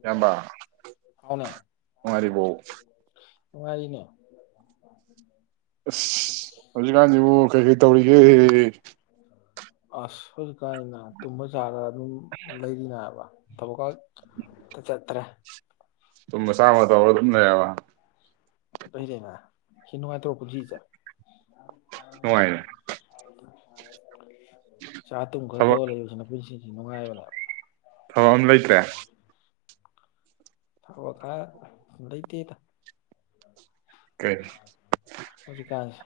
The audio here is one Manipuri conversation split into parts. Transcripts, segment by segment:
ꯏꯌꯥꯝꯕ ꯍꯥꯎꯅꯦ ꯅꯨꯉꯥꯏꯔꯤꯕꯣ ꯅꯨꯉꯥꯏꯔꯤꯅ‌ꯦ ꯑꯁ ꯍꯧꯖꯤꯛꯀꯥꯟꯁꯤꯕꯨ ꯀꯩ ꯀꯩ ꯇꯧꯔꯤ [unintelligible] ꯑꯁ ꯍꯩꯖꯤꯛꯀꯥꯟ ꯅꯥ ꯇꯨꯕ ꯆꯥꯔ ꯑꯗꯨꯝ ꯂꯩꯔꯤ ꯅꯥꯕ ꯊꯕꯛꯀꯥ ꯆꯠꯇ꯭ꯔꯦ ꯇꯨꯝꯕ ꯆꯥꯕꯒ ꯇꯧꯔ ꯑꯗꯨꯝ ꯂꯩꯔꯕ ꯅꯨꯉꯥꯏꯖꯩꯅ ꯁꯤ ꯅꯨꯉꯥꯏꯇ꯭ꯔ‌ꯣ ꯄꯨꯟꯁꯤꯁ‌ꯦ ꯅꯨꯡꯥꯏꯌ‌ꯦ [unintelligible] ꯆꯥꯔ ꯇꯨꯝ ꯈꯔ ꯊꯕꯛ ꯇꯧꯔ ꯂꯩꯕꯁꯤꯅ ꯄꯨꯟꯁꯤ ꯁꯤ ꯅꯨꯡꯉꯥꯏꯕꯗ ꯊꯕꯛ ꯑꯃ ꯂꯩꯇ꯭ꯔꯦ ꯊꯕꯛ ꯍꯥꯏꯔ ꯂꯩꯇꯦꯗ ꯀꯩ ꯍꯧꯖꯤꯛꯀꯥꯟꯁꯦ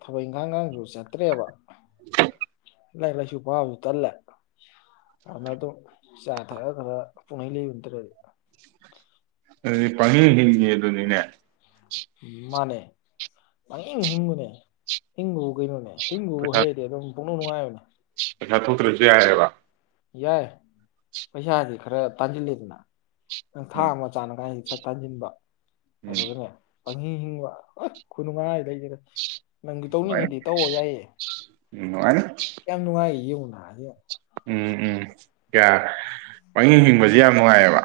ꯊꯕꯛ ꯏꯪꯈꯥꯡꯒꯥꯗꯨ ꯆꯠꯇ꯭ꯔꯦꯕ [inaudible] ꯂꯥꯏꯔꯤꯛ ꯂꯥꯏꯁꯨ ꯄꯥꯕꯁꯨ ꯇꯜꯂꯦ ꯑꯗꯨꯅ ꯑꯗꯨꯝ ꯆꯥ ꯊꯛꯑ ꯈꯔ ꯄꯨꯡꯍꯩ ꯂꯩꯕ ꯅꯠꯇ꯭ꯔꯗꯤ ꯑꯗꯨꯗꯤ ꯄꯈꯤꯡ ꯍꯤꯡꯉꯤꯌꯦꯗꯨꯅꯤꯅꯦ꯫ ꯎꯝ ꯃꯥꯅꯦ ꯄꯍꯤꯡ ꯍꯤꯡꯕꯅꯦ ꯍꯤꯡꯕꯕꯨ ꯀꯩꯅꯣꯅꯦ ꯍꯤꯡꯕꯕꯨ ꯍꯩꯔꯗꯤ ꯑꯗꯨꯝ ꯄꯅꯨꯡ ꯅꯨꯡꯉꯥꯏꯕꯅꯦ꯫ ꯑꯁꯥ ꯊꯣꯛꯇ꯭ꯔꯁꯨ ꯌꯥꯏꯑꯦꯕ ꯌꯥꯏ ꯄꯩꯁꯥꯗꯤ ꯈꯔ ꯇꯥꯟꯁꯤꯜꯂꯤꯗꯅ ꯅꯪ ꯊꯥ ꯎꯝ ꯑꯃ ꯆꯅꯥꯉꯥꯏ ꯁꯠ ꯇꯟꯖꯤꯟꯕꯥ ꯎꯝ ꯑꯗꯨꯙꯥꯅꯦ ꯄꯪꯍꯤꯡ ꯍꯤꯡꯕ ꯈꯨꯅꯨꯡꯉꯥꯏꯗꯤ ꯂꯩꯇꯔ꯭ꯦ ꯅꯪꯁꯨ ꯇꯧꯅꯤꯡꯉꯗꯤ ꯇꯧꯑꯣ ꯌꯥꯏꯌꯦ ꯅꯨꯡꯉꯥꯏꯅꯤ ꯎꯝ ꯅꯨꯡꯉꯥꯏꯅꯤ ꯀꯥꯌꯥꯝ ꯅꯨꯡꯉꯥꯏꯌꯦ ꯌꯦꯡꯉꯨ [inaudible] ꯎꯝ ꯎꯝ ꯀꯌꯥ ꯄꯪꯍꯤꯡꯕꯁꯤ ꯌꯥꯝ ꯅꯨꯡꯉꯥꯏꯌꯦꯕ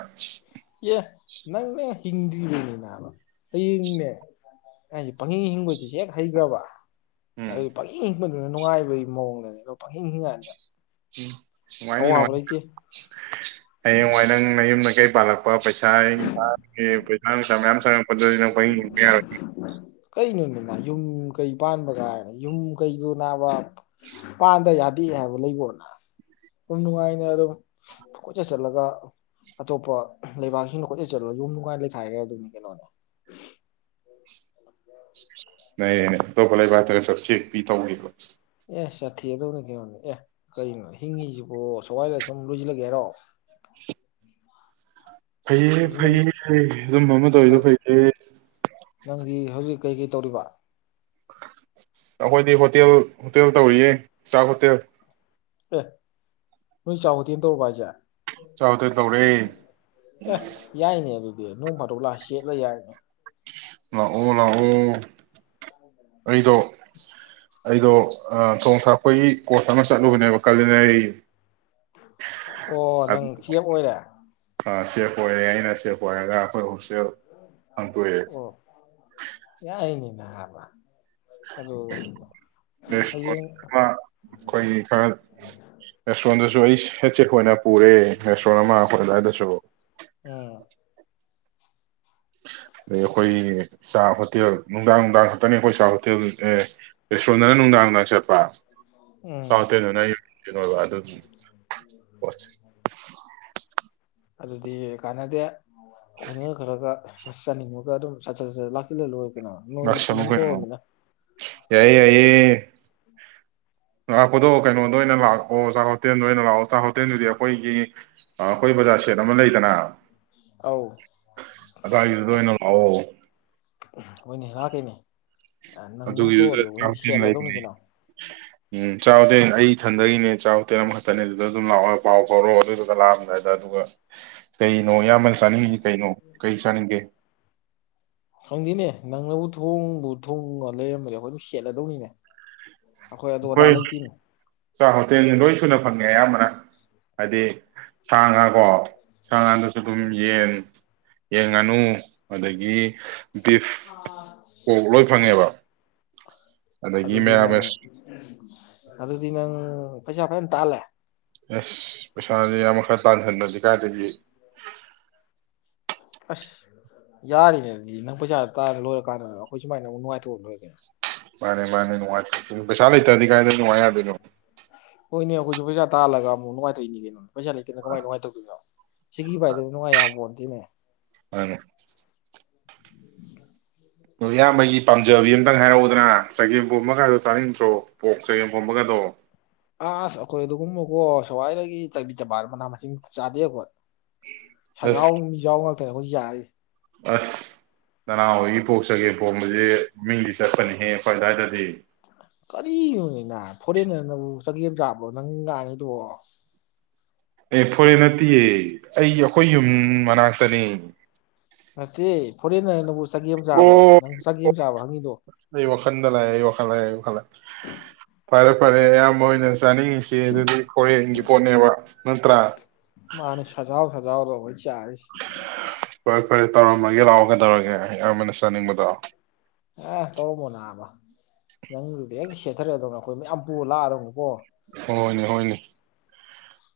ꯑꯦ ꯅꯪꯅꯦ ꯍꯤꯡꯗ꯭ꯔꯤꯔꯤꯕꯅꯤꯅꯥ ꯍꯌꯦꯡꯅꯦ ꯑꯩꯁꯦ ꯄꯪꯍꯤꯡ ꯍꯤꯡꯕꯁ ꯍꯦꯛ ꯍꯩꯈ꯭ꯔꯕ ꯎꯝ ꯎꯝ [inaudible] ꯗꯨꯅ ꯅꯨꯡꯉꯥꯏꯕꯒꯤ ꯃꯑꯣꯡꯗꯅꯦꯕ ꯄꯪꯍꯤꯡ ꯍꯤꯡꯉꯛꯑꯅꯤ ꯎꯝ ꯅꯨꯡꯉꯥꯏꯅꯤ ꯑꯋꯥꯕ ꯅꯨꯡꯉꯥꯏꯅꯤ ꯂꯩꯇꯦ ꯍꯌꯦꯡꯋꯥꯏ ꯅꯪ ꯃꯌꯨꯝ ꯅꯀꯩ ꯄꯥꯜꯂꯛꯄ ꯄꯩꯁꯥ ꯅꯨꯡꯁꯥ ꯄꯩꯁꯥ ꯅꯨꯡꯁꯥ ꯃꯌꯥꯝ ꯆꯪꯉꯛꯄꯗꯗꯤ ꯅꯪ ꯄꯛꯍꯤꯡ ꯍꯤꯡꯕ ꯌꯥꯔꯣꯏ ꯀꯩ ꯅꯣ ꯌꯨꯝ ꯀꯩ ꯄꯥꯟꯕ ꯀꯥꯏꯅ ꯌꯨꯝ ꯀꯩꯗꯨ ꯅꯥꯕ ꯄꯥꯟꯗ ꯌꯥꯗꯦ ꯍꯥꯏꯕ ꯂꯩꯕꯣꯅ ꯑꯗꯨꯨꯝ ꯅꯨꯡꯉꯥꯏꯅ ꯑꯗꯨꯝ ꯈꯣꯆꯠ ꯆꯠꯂꯒ ꯑꯇꯣꯞꯄ ꯂꯩꯕꯥꯛꯁꯤꯡꯅ ꯈꯣꯆꯠ ꯆꯠꯂꯒ ꯌꯨꯝ ꯅꯨꯡꯉꯥꯏꯅ ꯂꯩꯈꯥꯏꯒ ꯑꯗꯨꯝ ꯀꯩꯅꯣꯅꯦ ꯅꯩꯔꯦꯅꯦ ꯑꯇꯣꯄ ꯂꯩꯕꯥꯛꯇꯒ ꯆꯠꯊꯦꯛꯄꯤ ꯇꯧꯔꯤꯕ ꯑꯦ ꯆꯠꯊꯣꯛꯑꯗꯧꯅꯤ ꯀꯩꯅꯣꯅꯦ ꯑꯦ ꯀꯩꯅꯣ ꯍꯤꯡꯉꯤꯁꯤꯕꯣ ꯁꯋꯥꯏꯗ ꯁꯨꯝ ꯂꯣꯏꯁꯤꯜꯂꯒꯦ ꯍꯥꯏꯔꯣ ꯐꯩꯌꯦ ꯑꯗꯨ ꯅꯪ ꯐꯩꯌꯦ ꯑꯗꯨꯝ ꯑꯃ ꯇꯧꯋꯤꯗꯣ ꯅꯪ ꯐꯩꯌꯦ ꯅꯪꯗꯤ ꯍꯧꯖꯤꯛ ꯀꯩꯀꯩ ꯇꯧꯔꯤꯕ ꯑꯩꯈꯣꯏꯗꯤ ꯍꯣꯇꯦꯜ ꯍꯣꯇꯦꯜ ꯇꯧꯔꯤꯌꯦ ꯆꯥꯛ ꯍꯣꯇꯦꯜ ꯑꯦ ꯅꯣꯏ ꯆꯥꯛ ꯍꯣꯇꯦꯟ ꯇꯧꯔꯕ ꯍꯥꯏꯁꯦ ꯑ ꯆꯥꯛ ꯍꯣꯇꯦꯜ ꯇꯧꯔꯦ ꯌꯥꯏꯅꯦ ꯑꯗꯨ ꯅꯣꯡ ꯐꯥꯗꯣꯛ ꯂꯥꯛꯑ ꯁꯦꯠꯂ ꯌꯥꯏꯅꯦ ꯂꯥꯛꯑꯣ ꯂꯥꯛꯑꯣ ꯑꯩꯗꯣ [inaudible] ꯑꯩꯗꯣ ꯊꯣꯡ ꯊꯥꯛꯄꯒꯤ ꯀꯣꯔꯁ ꯑꯃ ꯆꯠꯂꯨꯕꯅꯦꯕ ꯀꯥꯂ [inaudible] ꯑꯣ ꯅꯪ ꯆꯦꯞ ꯑꯣꯏꯔꯦ ꯑ ꯁꯦꯐ ꯑꯣꯏꯔꯦ ꯑꯩꯅ ꯁꯦꯐ ꯑꯣꯏꯔꯒ ꯑꯈꯣꯏ ꯍꯣꯁꯇꯦꯜ ꯍꯪꯇꯣꯛꯑꯦ ꯥꯅꯥꯕ ꯗꯥꯏꯀꯣꯟ ꯍꯌꯦꯡ ꯃ ꯈꯣꯏꯒꯤ ꯈꯔ ꯔꯦꯁꯣꯝꯇꯨꯁꯨ ꯑꯩꯁ ꯍꯦꯠ ꯁꯦꯞꯈꯣꯏꯅ ꯄꯨꯔꯦ ꯔꯦꯁꯣꯡ ꯑꯃ ꯈꯣꯏ ꯑꯗꯥꯏ ꯗꯁꯨ ꯎꯝ ꯗꯩ ꯑꯈꯣꯏ ꯆꯥꯛ ꯍꯣꯇꯦꯜ ꯅꯨꯡꯗꯥꯡ ꯅꯨꯡꯗꯥꯡ ꯈꯛꯇꯅꯤ ꯑꯈꯣꯏ ꯆꯥꯛ ꯍꯣꯇꯦꯜ ꯑ ꯔꯦꯁꯇꯨꯔꯦꯟꯗꯅ ꯅꯨꯡꯗꯥꯡ ꯅꯨꯡꯗꯥꯡ ꯆꯠꯄ ꯎꯝ ꯆꯥꯛ ꯍꯣꯇꯦꯟꯗꯅ ꯑꯩ ꯀꯩꯅꯣꯕ ꯑꯗꯨꯒꯤ ꯄꯣꯠꯁ ꯑꯗꯨꯗꯤ ꯀꯥꯟꯅꯗꯦ ꯈꯣꯏꯅꯒ ꯈꯔꯒ ꯆꯠ ꯆꯅꯤꯡꯉꯒ ꯑꯗꯨꯝ ꯁꯆꯠ ꯆꯠ ꯂꯥꯛꯁꯤꯜꯂ ꯂꯣꯏ ꯂꯥꯛꯁꯟꯂꯨ ꯀꯅꯣ ꯌꯥꯏꯌꯦ ꯌꯥꯏꯌꯦ ꯂꯥꯛꯄꯗꯣ ꯀꯩꯅꯣꯗ ꯑꯣꯏꯅ ꯂꯥꯛꯑꯣ ꯆꯥꯛ ꯍꯣꯇꯦꯜꯗ ꯑꯣꯏꯅ ꯂꯥꯛꯑꯣ ꯆꯥꯛ ꯍꯣꯇꯦꯜꯗꯨꯗꯤ ꯑꯈꯣꯏꯒꯤ ꯑ ꯑꯈꯣꯏ ꯕꯖꯥꯔ ꯁꯦꯠ ꯑꯃ ꯂꯩꯗꯅ ꯑꯧ ꯑꯗꯥꯏꯒꯤꯗꯨꯗ ꯑꯣꯏꯅ ꯂꯥꯛꯑꯣ ꯍꯣꯏꯅꯦ ꯂꯥꯛꯀꯦꯅꯦ ꯑꯗꯨꯒꯤꯗꯨꯗ ꯆꯥꯛ ꯍꯣꯇꯦꯟ ꯂꯩꯔꯤꯌꯦ ꯎꯝ ꯆꯥꯛ ꯍꯣꯇꯦꯟ ꯑꯩ ꯏꯊꯟꯗꯒꯤꯅꯦ ꯆꯥꯛ ꯍꯇꯦꯟ ꯑꯃꯈꯛꯇꯅꯦ ꯑꯗꯨꯗ ꯑꯗꯨꯝ ꯂꯥꯛꯑꯣ ꯄꯥꯎ ꯐꯥꯎꯔꯣ ꯑꯗꯨꯗꯨꯒ ꯂꯥꯛꯑꯝꯗꯥꯏꯗ ꯑꯗꯨꯒ ꯀꯩꯅꯣ ꯏꯌꯥꯝꯕꯅ ꯆꯥꯅꯤꯡꯉꯤ ꯀꯩꯅꯣ ꯀꯩ ꯆꯥꯅꯤꯡꯒꯦ ꯈꯪꯗꯦꯅꯦ ꯅꯪꯅꯕꯨ ꯊꯣꯡꯕꯨ ꯊꯣꯡꯉ ꯂꯩꯔꯝꯕꯅꯦ ꯑꯩꯈꯣꯏ ꯑꯗꯨꯝ ꯈꯦꯠꯂꯗꯧꯅꯤꯅꯦ ꯑꯈꯣꯏ ꯆꯥꯛ ꯍꯣꯇꯦꯜꯅꯤ ꯂꯣꯏ ꯁꯨꯅ ꯐꯪꯉꯦ ꯑꯌꯥꯝꯕꯅ ꯍꯥꯏꯗꯤ ꯁꯥ ꯉꯥ ꯀꯣ ꯁꯥ ꯉꯥꯗꯨꯁꯨ ꯑꯗꯨꯝ ꯌꯦꯟ ꯌꯦꯟ ꯉꯥꯅꯨ ꯑꯗꯒꯤ ꯗꯤꯐ ꯄꯣꯛ ꯂꯣꯏ ꯐꯪꯉꯦꯕ ꯑꯗꯒꯤ ꯑꯗꯨꯗꯤ ꯃꯦꯔ ꯅꯪ ꯃꯦꯁ ꯑꯗꯨꯗꯤ ꯎꯝ ꯄꯩꯁꯥ ꯐꯖꯅ ꯇꯥꯜꯂꯦ ꯑꯁ ꯄꯩꯁꯥꯖꯦ ꯏꯌꯥꯝꯕ ꯈꯔ ꯇꯥꯟꯍꯟꯗꯗꯤ ꯆꯗꯒꯤ ꯑꯁ ꯌꯥꯔꯤꯅꯦꯗꯤ ꯅꯪ ꯄꯩꯖꯥ ꯇꯥꯟ ꯂꯣꯏꯔꯀꯥꯟꯗ ꯑꯈꯣꯏ ꯁꯨꯃꯥꯏꯅ ꯑꯃꯨꯛ ꯅꯨꯡꯉꯥꯏꯇꯣꯛꯑꯒ ꯂꯣꯏꯔꯦ ꯀꯩꯅꯣ ꯃꯥꯅꯦ ꯃꯥꯅꯦ ꯅꯨꯡꯉꯥꯏ ꯎꯝ ꯄꯩꯁꯥ ꯂꯩꯇꯗꯤ ꯀꯥꯏꯗ ꯅꯨꯡꯉꯥꯏ ꯌꯥꯗꯣꯏꯅꯣ ꯍꯣꯏꯅꯦ ꯑꯈꯣꯏꯁꯨ ꯄꯩꯁꯥ ꯇꯜꯂꯒ ꯑꯃꯨꯛ ꯅꯨꯡꯉꯥꯏꯊꯣꯛꯏꯅꯤ ꯀꯩꯅꯣ ꯄꯩꯁꯥ ꯂꯩꯇꯦꯅ ꯀꯃꯥꯏꯅ ꯀꯃꯥꯏ ꯇꯧꯗꯣꯏꯅꯣ ꯁꯤꯀꯤ ꯄꯥꯏꯗꯅ ꯅꯨꯡꯉꯥꯏ ꯌꯥꯄꯣꯟꯗꯦꯅꯦ ꯃꯥꯅꯦ ꯏꯌꯥꯝꯕꯒꯤ ꯄꯥꯝꯖꯕꯤ ꯑꯝꯇꯪ ꯍꯥꯏꯔꯛꯎꯗꯅ ꯆꯒꯦꯝꯄꯣꯝꯕꯒꯗꯣ ꯆꯥꯅꯤꯡꯗ꯭ꯔꯣ ꯄꯣꯛ ꯆꯒꯦꯝꯄꯣꯝꯕꯒꯗꯣ ꯑꯁ ꯑꯩꯈꯣꯏ ꯑꯗꯨꯒꯨꯝꯕꯨꯀꯣ ꯁꯋꯥꯏꯗꯒꯤ ꯆꯕꯤꯠ ꯆꯕꯥꯠ ꯃꯅꯥ ꯃꯁꯤꯡ ꯆꯥꯗꯦ ꯑꯩꯈꯣꯏ ꯑꯁ ꯁꯖꯥꯎ ꯃꯤꯖꯥꯎ ꯇꯥꯅꯤ ꯑꯈꫭꯏ ꯆꯥꯔꯤꯁꯤ ꯑꯁ ꯅꯅꯥꯎ ꯍꯣꯏꯒꯤ ꯄꯣꯛ ꯆꯒꯦꯝ ꯄꯣꯝꯕꯁꯦ ꯃꯤꯡꯗꯤ ꯆꯠꯄꯅꯤꯍꯦ ꯑꯩꯈꯣꯏ ꯑꯗꯋꯥꯏꯗꯗꯤ ꯀꯔꯤꯅꯣꯅꯦ ꯅꯕ ꯐꯣꯔꯦꯟꯅꯔꯅꯕꯨ ꯆꯒꯦꯝ ꯆꯥꯕ꯭ꯔꯣ ꯅꯪ ꯉꯥꯡꯉꯤꯗꯨꯕꯨ ꯑꯦ ꯐꯣꯔꯦꯟ ꯅꯠꯇꯤꯌꯦ ꯑꯩ ꯑꯩꯈꯣꯏ ꯌꯨꯝ ꯃꯅꯥꯛꯇꯅꯦ ꯅꯠꯇꯦ ꯐꯣꯔꯦꯟꯅꯔꯅꯕꯨ ꯆꯒꯦꯝ ꯆꯥꯕ꯭ꯔꯣ ꯑꯣ ꯅꯪ ꯆꯒꯦꯝ ꯆꯥꯕ ꯍꯪꯉꯤꯗꯣ ꯑꯩ ꯋꯥꯈꯟꯗ ꯂꯥꯛ ꯑꯦ ꯑꯩ ꯋꯥꯈꯜ ꯂꯥꯛꯑꯦ ꯑꯩ ꯋꯥꯈꯜ ꯂꯥꯛꯑꯦ ꯐꯔꯦ ꯐꯔꯦ ꯏꯌꯥꯝꯕ ꯍꯣꯏꯅ ꯆꯥꯅꯤꯡꯉꯤꯁꯤ ꯑꯗꯨꯗꯤ ꯀꯣꯔꯤꯌꯟꯒꯤ [unintelligible] ꯅꯠꯇ꯭ꯔ ꯃꯥꯅꯤ ꯁꯖꯥꯎ ꯁꯖꯥꯎꯗꯣ [unintelligible] ꯆꯥꯔꯁꯤ ꯈꯣꯏꯗ ꯇꯧꯔꯝꯃꯒꯦ ꯂꯥꯛꯑꯣ ꯀꯩꯗꯧꯔꯒꯦ ꯏꯌꯥꯝꯕꯅ ꯆꯥꯅꯤꯡꯕꯗꯣ ꯑ ꯇꯧꯔꯝꯃꯣ ꯅꯥꯕ ꯅꯪꯗꯨꯗ ꯍꯦꯛ [unintelligible] ꯑꯩꯈꯣꯏ ꯃꯌꯥꯝ ꯄꯨꯔ ꯂꯥꯛꯑꯗꯧꯅꯤꯀꯣ ꯍꯣꯏꯅꯦ ꯍꯣꯏꯅꯦ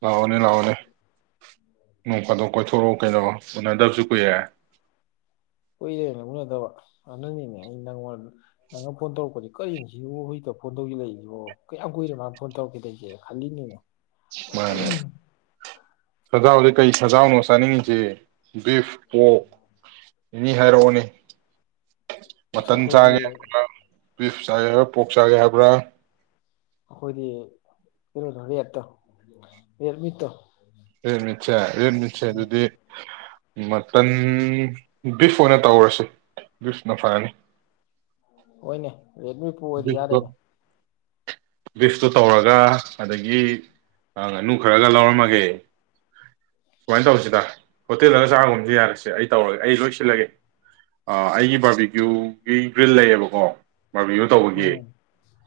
ꯂꯥꯛꯑꯣꯅꯦ ꯂꯥꯛꯑꯣꯅꯦ ꯅꯣꯡ ꯐꯥꯗꯣꯛ ꯀꯣꯏꯊꯣꯔꯛꯑꯣ ꯀꯩꯅꯣ ꯎꯅꯗꯕꯁꯨ ꯀꯨꯏꯔꯦ ꯀꯨꯏꯔꯦꯅꯦ ꯎꯅꯗꯕ ꯑꯗꯨꯅꯤꯅꯦ ꯑꯩ ꯅꯪꯉꯣꯟ ꯅꯪꯅ ꯐꯣꯟ ꯇꯧꯔꯛꯄꯅꯦ ꯀꯔꯤꯅꯣꯅꯦ ꯍꯧꯖꯤꯛꯇ ꯐꯣꯟ ꯇꯧꯁꯤꯜꯂꯛꯏꯁꯤꯕꯣ ꯀꯌꯥꯝ ꯀꯨꯏꯔꯦ ꯃꯥꯅ ꯐꯣꯟ ꯇꯧꯔꯛꯈꯤꯗ꯭ꯔꯤꯖꯦ ꯈꯜꯂꯤꯝꯅꯤꯅꯦ ꯃꯥꯅꯦ ꯁꯖꯥꯎꯗꯤ ꯀꯩ ꯁꯖꯥꯎꯅꯣ ꯆꯥꯅꯤꯡꯉꯤꯁꯦ ꯕꯤꯐ ꯄꯣꯛ ꯑꯦꯅꯤ ꯍꯥꯏꯔꯛꯑꯣꯅꯦ ꯑꯁ ꯃꯇꯟ ꯑꯩꯈꯣꯏꯗꯤ ꯆꯥꯒꯦ ꯍꯥꯏꯕꯔ ꯕꯤꯞ ꯆꯥꯒꯦ ꯍꯥꯏꯕꯔ ꯄꯣꯛ ꯆꯥꯒꯦ ꯍꯥꯏꯕ꯭ꯔꯥ ꯑꯩꯈꯣꯏꯗꯤ ꯀꯩꯅꯣꯗꯣ ꯔꯦꯠꯇꯣ ꯔꯦꯠ ꯃꯤꯠꯇꯣ ꯔꯦꯠ ꯃꯤꯠꯁꯦ ꯔꯦꯠ ꯃꯤꯠꯁꯦ ꯑꯗꯨꯗꯤ ꯃꯇꯟ ꯕꯤꯐ ꯑꯣꯏꯅ ꯇꯧꯔꯁꯤ ꯕꯤꯐꯅ ꯐꯔꯅꯤ ꯍꯣꯏꯅꯦ ꯔꯦꯠ ꯃꯤꯠꯄꯨ ꯑꯣꯏꯔꯗꯤ ꯌꯥꯔꯦꯕꯣ ꯕꯤ꯭ꯐꯇꯨ ꯇꯧꯔꯒ ꯑꯗꯒꯤ ꯉꯥꯅꯨ ꯈꯔꯒ ꯂꯧꯔꯝꯃꯒꯦ ꯁꯨꯃꯥꯏꯅ ꯇꯧꯁꯤꯗ ꯍꯣꯇꯦꯜꯗꯒ ꯆꯥꯔꯒꯨꯝꯁꯤ ꯌꯥꯔꯁꯦ ꯑꯩ ꯇꯧꯔꯒꯦ ꯑꯩ ꯂꯣꯏ ꯁꯤꯜꯂꯒꯦ ꯑ ꯑꯩꯒꯤ ꯕꯥꯔꯕꯤꯀ꯭ꯌꯨꯒꯤ ꯍꯋꯤꯜ ꯂꯩꯌꯦꯕꯀꯣ ꯕꯥꯔꯕꯤꯀ꯭ꯌꯨ ꯎꯝ ꯇꯧꯕꯒꯤ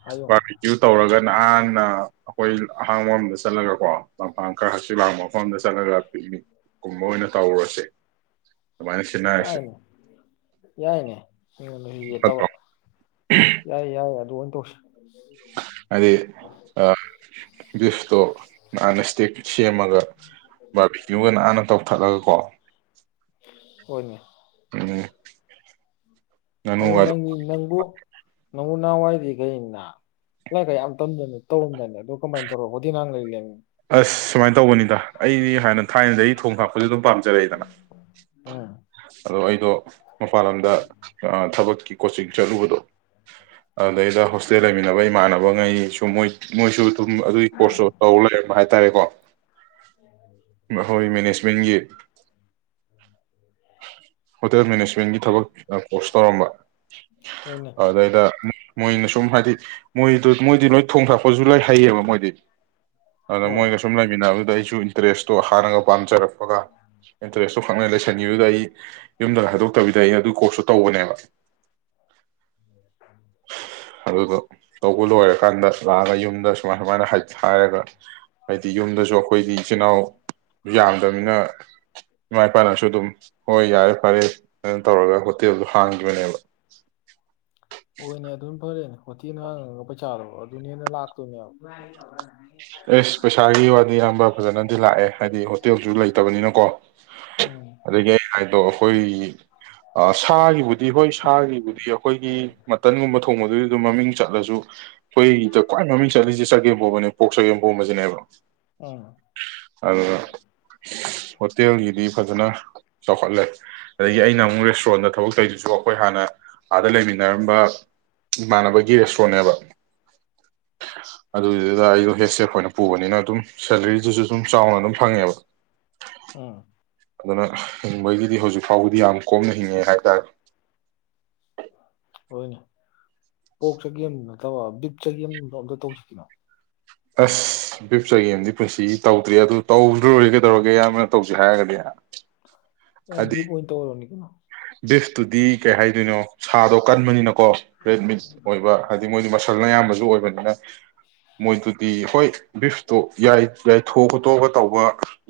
ꯍꯥꯏꯌꯨ ꯕꯥꯔꯕꯤꯀ꯭ꯌꯨ ꯇꯧꯔꯒ ꯅꯥꯟꯅ ꯑꯩꯈꯣꯏ ꯑꯍꯥꯡꯕꯝꯗ ꯆꯠꯂꯒ ꯀꯣ ꯂꯝꯐꯥꯡ ꯈꯔ ꯍꯛꯆꯤꯠ ꯂꯥꯡꯕ ꯃꯐꯝ ꯑꯝꯗ ꯆꯠꯂꯒ ꯄꯤꯛꯅꯤꯛ ꯀꯨꯝꯕ ꯑꯣꯏꯅ ꯇꯧꯔꯨꯔꯁꯦ ꯑꯗꯨꯃꯥꯏꯅ ꯁꯤꯟꯅꯔꯁꯦ ꯌꯥꯏꯅꯦ ꯌꯥꯏꯅꯦ ꯃꯤꯉꯣꯟꯗꯖꯨ ꯌꯦꯠꯇꯕ ꯐꯠꯇ꯭ꯔꯣ ꯌꯥꯏꯌꯦ ꯌꯥꯏ ꯑꯗꯨ ꯑꯣꯏ ꯇꯧꯁꯤ ꯑꯩ ꯑ ꯕꯤꯐꯇꯣ ꯃꯥ ꯉꯁꯤꯗꯩ ꯁꯦꯝꯃꯒ ꯕꯥꯔꯕ‌ꯦꯀ꯭ꯌꯨꯒ ꯅꯥꯟꯅ ꯇꯧꯊꯠꯂꯒ ꯀꯣ [unintelligible] [inaudible] ꯍ‌ꯣꯏꯅ‌‌ꯦ ꯎꯝ ꯑꯗꯨ ꯉꯥꯅꯨꯒ ꯑꯗꯨꯝ ꯅꯪꯗꯤ ꯅꯪꯕꯨ ꯅꯪꯕꯨ ꯅꯍꯥꯟꯋꯥꯏꯗꯤ ꯀꯩꯟ ꯅꯥ ꯂꯥꯏꯔꯤꯛꯀ ꯌꯥꯝ ꯇꯝꯗꯅ ꯇꯧꯔꯝꯗꯥꯏꯅ‌ꯦ ꯑꯗꯨ ꯀꯃꯥꯏꯅ ꯇꯧꯔ ꯍꯣꯇ‌ꯦꯜ ꯃꯥꯟꯂꯩ ꯂꯩꯔꯝꯃꯤꯝ ꯑꯁ ꯁꯨꯃꯥꯏꯅ ꯇꯧꯕꯅꯤꯗ ꯑꯩꯗꯤ ꯍꯥꯟꯅ ꯊꯥꯏꯅꯗꯒꯤ ꯊꯣꯡ ꯊꯥꯛꯄꯁꯨ ꯑꯗꯨꯝ ꯄꯥꯝꯖꯔꯛꯑꯦꯗꯅ ꯎꯝ ꯑꯗꯣ ꯑꯩꯗꯣ ꯃꯄꯥꯟ ꯂꯝꯗ ꯑꯥ ꯊꯕꯛ ꯀꯤ ꯀꯣꯆꯤꯡ ꯆꯠꯂꯨꯕꯗꯣ ꯑꯗꯨꯗꯩꯗ ꯍꯣꯁꯇꯦꯜ ꯂꯩꯃꯤꯟꯅꯕ ꯏꯃꯥꯟꯅꯕꯉꯩ ꯁꯨ ꯃꯣꯏ ꯃꯣꯏꯁꯨ ꯊꯨꯝ ꯑꯗꯨꯒꯤ ꯀꯣꯔꯁꯇ ꯇꯧ ꯂꯩ ꯍꯥꯏꯇꯥꯔꯦꯀꯣ ꯑꯩꯈꯣꯏ ꯃꯦꯅꯦꯖꯃꯦꯟꯒꯤ ꯍꯣꯇꯦꯜ ꯃꯦꯅꯦꯖꯃꯦꯟꯒꯤ ꯊꯕꯛ ꯀꯣꯔꯁ ꯇꯧꯔꯝꯕ ꯍꯣꯏꯅꯦ ꯑꯗꯩꯗ ꯃꯣꯏꯅ ꯁꯨꯝ ꯍꯥꯏꯗꯤ ꯃꯣꯏꯗꯨ ꯃꯣꯏꯗꯤ ꯂꯣꯏ ꯊꯣꯡ ꯊꯥꯛꯄꯁꯨ ꯂꯣꯏ ꯍꯩꯌꯦꯕ ꯃꯣꯏꯗꯤ ꯑꯗꯣ ꯍꯣꯏ ꯃꯣꯏꯒ ꯁꯨꯝ ꯂꯩꯃꯤꯟꯅꯕꯗꯨꯗ ꯑꯩ ꯁꯨ ꯏꯟꯇꯔꯦꯁꯇꯣ ꯍꯥꯟꯅꯒ ꯄꯥꯝꯖꯔꯛꯄꯒ ꯏꯟꯇꯔꯦꯁꯇꯣ ꯈꯪꯂꯩ ꯂꯩꯁꯤꯟꯒꯤꯕꯗꯨꯗ ꯑꯩ ꯌꯨꯝꯗ ꯍꯥꯏꯗꯣꯛꯇꯕꯤꯗ ꯑꯩ ꯑꯗꯨ ꯀꯣꯔꯁꯁꯨ ꯇꯧꯕꯅꯦꯕ ꯑꯗꯨꯒ ꯇꯧꯕ ꯂꯣꯏꯔꯀꯥꯟꯗ ꯂꯥꯛꯑꯒ ꯌꯨꯝꯗ ꯁꯨꯃꯥꯏ ꯁꯨꯃꯥꯏꯅ ꯍꯥꯏꯔꯒ ꯍꯥꯏꯗꯤ ꯌꯨꯝꯗꯁꯨ ꯑꯩꯈꯣꯏꯗꯤ ꯏꯆꯤꯜ ꯏꯅꯥꯎ ꯌꯥꯝꯗꯕꯅꯤꯅ ꯏꯃꯥ ꯏꯄꯥꯅꯁꯨ ꯑꯗꯨꯝ ꯍꯣꯏ ꯌꯥꯔꯦ ꯐꯔꯦ ꯑꯗꯨꯅ ꯇꯧꯔꯒ ꯍꯣꯇꯦꯜꯗꯣ ꯍꯥꯡꯒꯤꯕꯅꯦꯕ ꯍꯣꯏꯅꯦ ꯑꯗꯨꯝ ꯐꯔꯦꯅꯦ ꯍꯣꯊꯤꯅ ꯍꯥꯡꯉꯒ ꯄꯩꯁꯥꯗꯣ ꯑꯗꯨꯅꯍ‌ꯦꯅ ꯂꯥꯛꯇꯣꯏꯅꯦꯕ ꯑꯦ ꯄꯁꯥ ꯋꯥꯗꯤ ꯌꯥꯝꯕꯥ ꯐꯖꯅꯗꯤ ꯂꯥꯛꯑꯦ ꯍꯥꯏꯗꯤ ꯍꯣꯇꯦꯜꯁꯨ ꯂꯩꯇꯕꯅꯤꯅꯀꯣ ꯎꯝ ꯑꯗꯨꯗꯒꯤ ꯍꯥꯏꯥꯏꯗꯣ ꯑꯩꯈꯣꯏ ꯁꯥꯒꯤ ꯕꯨꯗꯤ ꯍꯣꯏ ꯁꯥꯒꯤꯕꯨꯗꯤ ꯑꯩꯈꯣꯏꯒꯤ ꯃꯇꯟꯒꯨꯝꯕ ꯊꯣꯡꯕꯗꯨꯒꯤ ꯑꯗꯨꯝ ꯃꯃꯤꯡ ꯆꯠꯂꯁꯨ ꯑꯩꯈꯣꯏꯗ ꯈ꯭ꯋꯥꯏ ꯃꯃꯤꯡ ꯆꯠꯂꯤꯁꯦ ꯆꯒꯦꯝ ꯐꯣꯕꯅꯦ ꯄꯣꯛꯆꯒꯦꯄꯣꯝꯕꯖꯤꯅꯦꯕ ꯎꯝ ꯑ ꯍꯣꯠꯇꯦꯜꯒꯗꯤ ꯐꯖꯅ ꯆꯥꯎꯈꯠꯂꯦ ꯑꯗꯒꯤ ꯑꯩꯅ ꯑꯃꯨꯛ ꯔꯦꯁꯇꯨꯔꯦꯟꯗ ꯊꯕꯛ ꯇꯧꯗꯨꯁꯨ ꯑꯩꯈꯣꯏ ꯍꯥꯟꯅ ꯑꯥꯗ ꯂꯩꯃꯤꯟꯅꯔꯝꯕ ꯏꯃꯥꯟꯅꯕꯒꯤ ꯔꯦꯁꯇꯨꯔꯦꯟꯅꯦꯕ ꯑꯗꯨꯗꯨꯗ ꯑꯩ ꯒꯦꯁꯁꯦ ꯑꯩꯈꯣꯏꯅ ꯄꯨꯕꯅꯤꯅ ꯑꯗꯨꯝ ꯁꯦꯂꯔꯤꯗꯨꯁꯨ ꯑꯗꯨꯝ ꯆꯥꯎꯅ ꯑꯗꯨꯝ ꯐꯪꯉꯦꯕ ꯎꯝ ꯑꯗꯨꯅ ꯍꯤꯡꯕꯒꯤꯗꯤ ꯍꯧꯖꯤꯛ ꯐꯥꯎꯕꯗꯤ ꯌꯥꯝ ꯀꯣꯝꯅ ꯍꯤꯡꯉꯦ ꯍꯥꯏꯇꯥꯔꯦ ꯍꯟ ꯄꯣꯛꯆꯒꯦꯝ ꯅꯇꯕ ꯕꯤꯞ ꯆꯒꯦꯝꯗꯣ ꯑꯝꯇ ꯇꯧꯁꯤ ꯑꯁ ꯕꯤꯞ ꯆꯒꯦꯝꯗꯤ ꯄꯨꯟꯁꯤ ꯇꯧꯗ꯭ꯔꯤ ꯑꯗꯨ ꯇꯧꯗ꯭ꯔꯨꯔ ꯂꯣꯏꯔꯦ ꯀꯩꯗꯧꯔꯒꯦ ꯑꯌꯥꯝꯕꯅ ꯇꯧꯁꯤ ꯍꯥꯏꯔꯒꯗꯤ ꯑꯦ ꯍꯥꯏꯗꯤ ꯕꯤꯑꯣꯏꯟ ꯇꯧꯔꯗꯣꯅꯤ [inaudible] ꯕꯤꯐꯇꯨꯗꯤ ꯀꯩ ꯍꯥꯏꯗꯣꯏꯅꯣ ꯁꯥꯗꯣ ꯀꯟꯕꯅꯤꯅ ꯀꯣ ꯔꯦꯗ ꯃꯤꯠ ꯑꯣꯏꯕ ꯍꯥꯏꯗꯤ ꯃꯣꯏꯗꯤ ꯃꯁꯜꯅ ꯑꯌꯥꯝꯕ ꯑꯗꯨ ꯑꯣꯏꯕꯅꯤꯅ ꯃꯣꯏꯗꯨꯗꯤ ꯍꯣꯏ ꯕꯤꯐꯇꯣ ꯌꯥꯏ ꯊꯣꯛ ꯈꯣꯇꯣꯛꯑꯒ ꯇꯧꯕ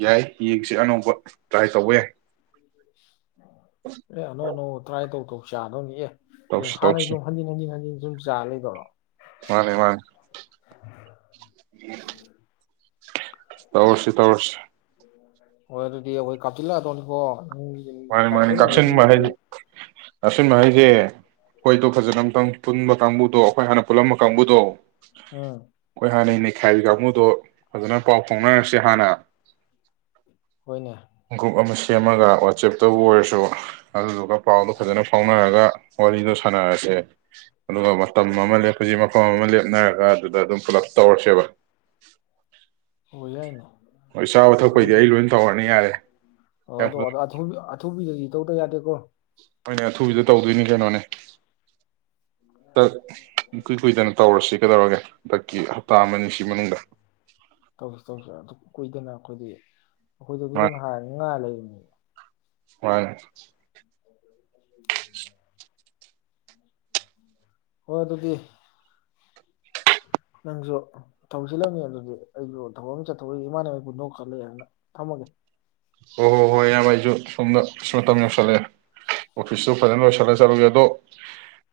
ꯌꯥꯏ ꯌꯦꯡꯁꯤ ꯑꯅꯧꯕ ꯇ꯭ꯔꯥꯏ ꯇꯧꯕ ꯌꯥꯏ ꯑꯦ ꯑꯅꯧ ꯑꯅꯧ ꯇ꯭ꯔꯥꯏ ꯇꯧ ꯒꯧ ꯆꯥꯗꯣꯅꯤꯑꯦ ꯇꯧꯁꯤ ꯍꯥꯟꯅꯩ ꯇꯧꯁꯤ ꯁꯨꯝ ꯍꯟꯖꯤꯟ ꯍꯟꯖꯤꯟ ꯍꯟꯖꯤꯟ ꯁꯨꯝ ꯆꯥ ꯂꯩꯗꯧꯔꯣ ꯃꯥꯅꯦ ꯃꯥꯅꯦ ꯇꯧꯔꯁꯤ ꯇꯧꯔꯁꯤ ꯍꯣꯏ ꯑꯗꯨꯗꯤ ꯑꯩꯈꯣꯏ ꯀꯥꯞꯆꯤꯜꯂꯛꯑꯗꯧꯅꯤꯀꫭ ꯃꯥꯅꯤ ꯃꯥꯅꯤ [unintelligible] ꯑꯆꯤꯟꯕ ꯍꯥꯏꯁꯦ ꯑꯩꯈꯣꯏꯗꯣ ꯐꯖꯅ ꯑꯃꯨꯇꯪ ꯄꯨꯟꯕ ꯀꯥꯡꯕꯨꯗꯣ ꯑꯩꯈꯣꯏ ꯍꯥꯟꯅ ꯄꯨꯜꯂꯝꯕ ꯀꯥꯡꯕꯨꯗꯣ ꯎꯝ ꯑꯣꯢ ꯍꯥ ꯅ ꯅꯩꯈꯥꯏꯕꯤ ꯀꯥꯡꯕꯨꯗꯣ ꯑꯗꯣ ꯐꯖꯅ ꯄꯥꯎ ꯐꯥꯎꯅꯔꯁꯤ ꯍꯥꯟꯅ ꯍꯣꯏꯅꯦ ꯈꯣꯡꯀꯨꯞ ꯑꯃꯁ ꯁꯦꯝꯃꯒ ꯋꯥꯠꯆꯦꯞ ꯇꯕꯨ ꯑꯣꯏꯔꯁꯨ ꯑꯗꯨꯗꯨꯒ ꯄꯥꯎꯗꯣ ꯐꯖꯅ ꯐꯥꯎꯅꯔꯒ ꯋꯥꯔꯤꯗꯣ ꯁꯥꯟꯅꯔꯁꯦ ꯑꯗꯨꯒ ꯃꯇꯝ ꯑꯃ ꯂꯦꯞꯄꯁꯤ ꯃꯐꯝ ꯑꯃ ꯂꯦꯞꯅꯔꯒ ꯑꯗꯨꯗ ꯑꯗꯨꯝ ꯄꯨꯂꯞ ꯇꯧꯔꯁꯦꯕ ꯑꯣꯏ ꯌꯥꯏꯅ ꯍꯣꯏ ꯆꯥꯕ ꯊꯛꯄꯩꯗꯤ ꯑꯩ ꯂꯣꯏ ꯇꯧꯔꯅꯤ ꯌꯥꯔꯦ ꯑ ꯌꯥꯝ ꯑꯗꯣ ꯑꯊꯨꯕꯤ ꯑ ꯑꯊꯨꯕꯤꯗꯗꯤ ꯇꯧꯗ ꯌꯥꯗꯦꯀꯣ ꯍꯣꯏꯅꯦ ꯑꯊꯨꯕꯤꯗ ꯇꯧꯗꯣꯏꯅꯤ ꯀꯩꯅꯣꯅꯦ ꯍꯟꯗꯛ ꯏꯀꯨꯏ ꯀꯨꯏꯗꯅ ꯇꯧꯔꯁꯤ ꯀꯩꯗꯧꯔꯒꯦ ꯍꯟꯗꯛꯀꯤ ꯍꯞꯇꯥ ꯑꯃꯁꯤ ꯃꯅꯨꯡꯗ ꯇꯧꯁꯤ ꯇꯧꯁꯤ ꯑꯗꯨ ꯀꯨꯏꯗꯅ ꯑꯩꯈꯣꯏꯗꯤ ꯑꯩꯈꯣꯏꯁꯨ ꯑꯗꯨꯗꯥ ꯍꯥꯏꯔꯥꯗꯤ ꯉꯥꯏ ꯂꯩꯕꯅꯤ [unintelligible] ꯋꯥ [inaudible] ꯍꯣꯏ ꯑꯗꯨꯗꯤ ꯅꯪꯁꯨ ꯊꯥꯕꯛ ꯆꯤꯜꯂꯝꯉꯤ ꯑꯗꯨꯗꯤ ꯑꯩꯁꯨ ꯊꯕꯛ ꯑꯃ ꯆꯠꯊꯣꯛꯏ ꯏꯃꯥꯟꯅꯕ ꯄꯨꯟꯗꯧ ꯈ ꯂꯩꯌꯦꯅ ꯊꯝꯃꯒꯦ ꯍꯣꯏ ꯍꯣꯏ ꯍꯣꯏ ꯏꯕ ꯑꯩꯁꯨ ꯁꯣꯝꯗ ꯃꯇꯝ ꯌꯧꯁꯤꯜꯂꯛꯑꯦ ꯑꯣꯐꯤꯁꯇꯨ ꯐꯖꯅ ꯂꯣꯏꯁꯤꯜꯂꯒ ꯆꯠꯂꯨꯒꯦ ꯑꯗꯣ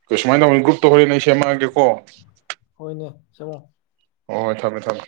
ꯀꯩꯁꯨꯃꯥꯏꯅ ꯇꯧꯅꯤ ꯒ꯭ꯔꯨꯞꯇꯧ ꯍꯣꯔꯦ ꯅ ꯑꯩ ꯁꯦꯝꯃꯛꯑꯒꯦꯀꯣ ꯍꯣꯏꯅꯦ ꯁꯦꯝꯃꯣ ꯍ ꯍꯣꯏ ꯊꯝꯃꯦ ꯊꯝꯃꯦ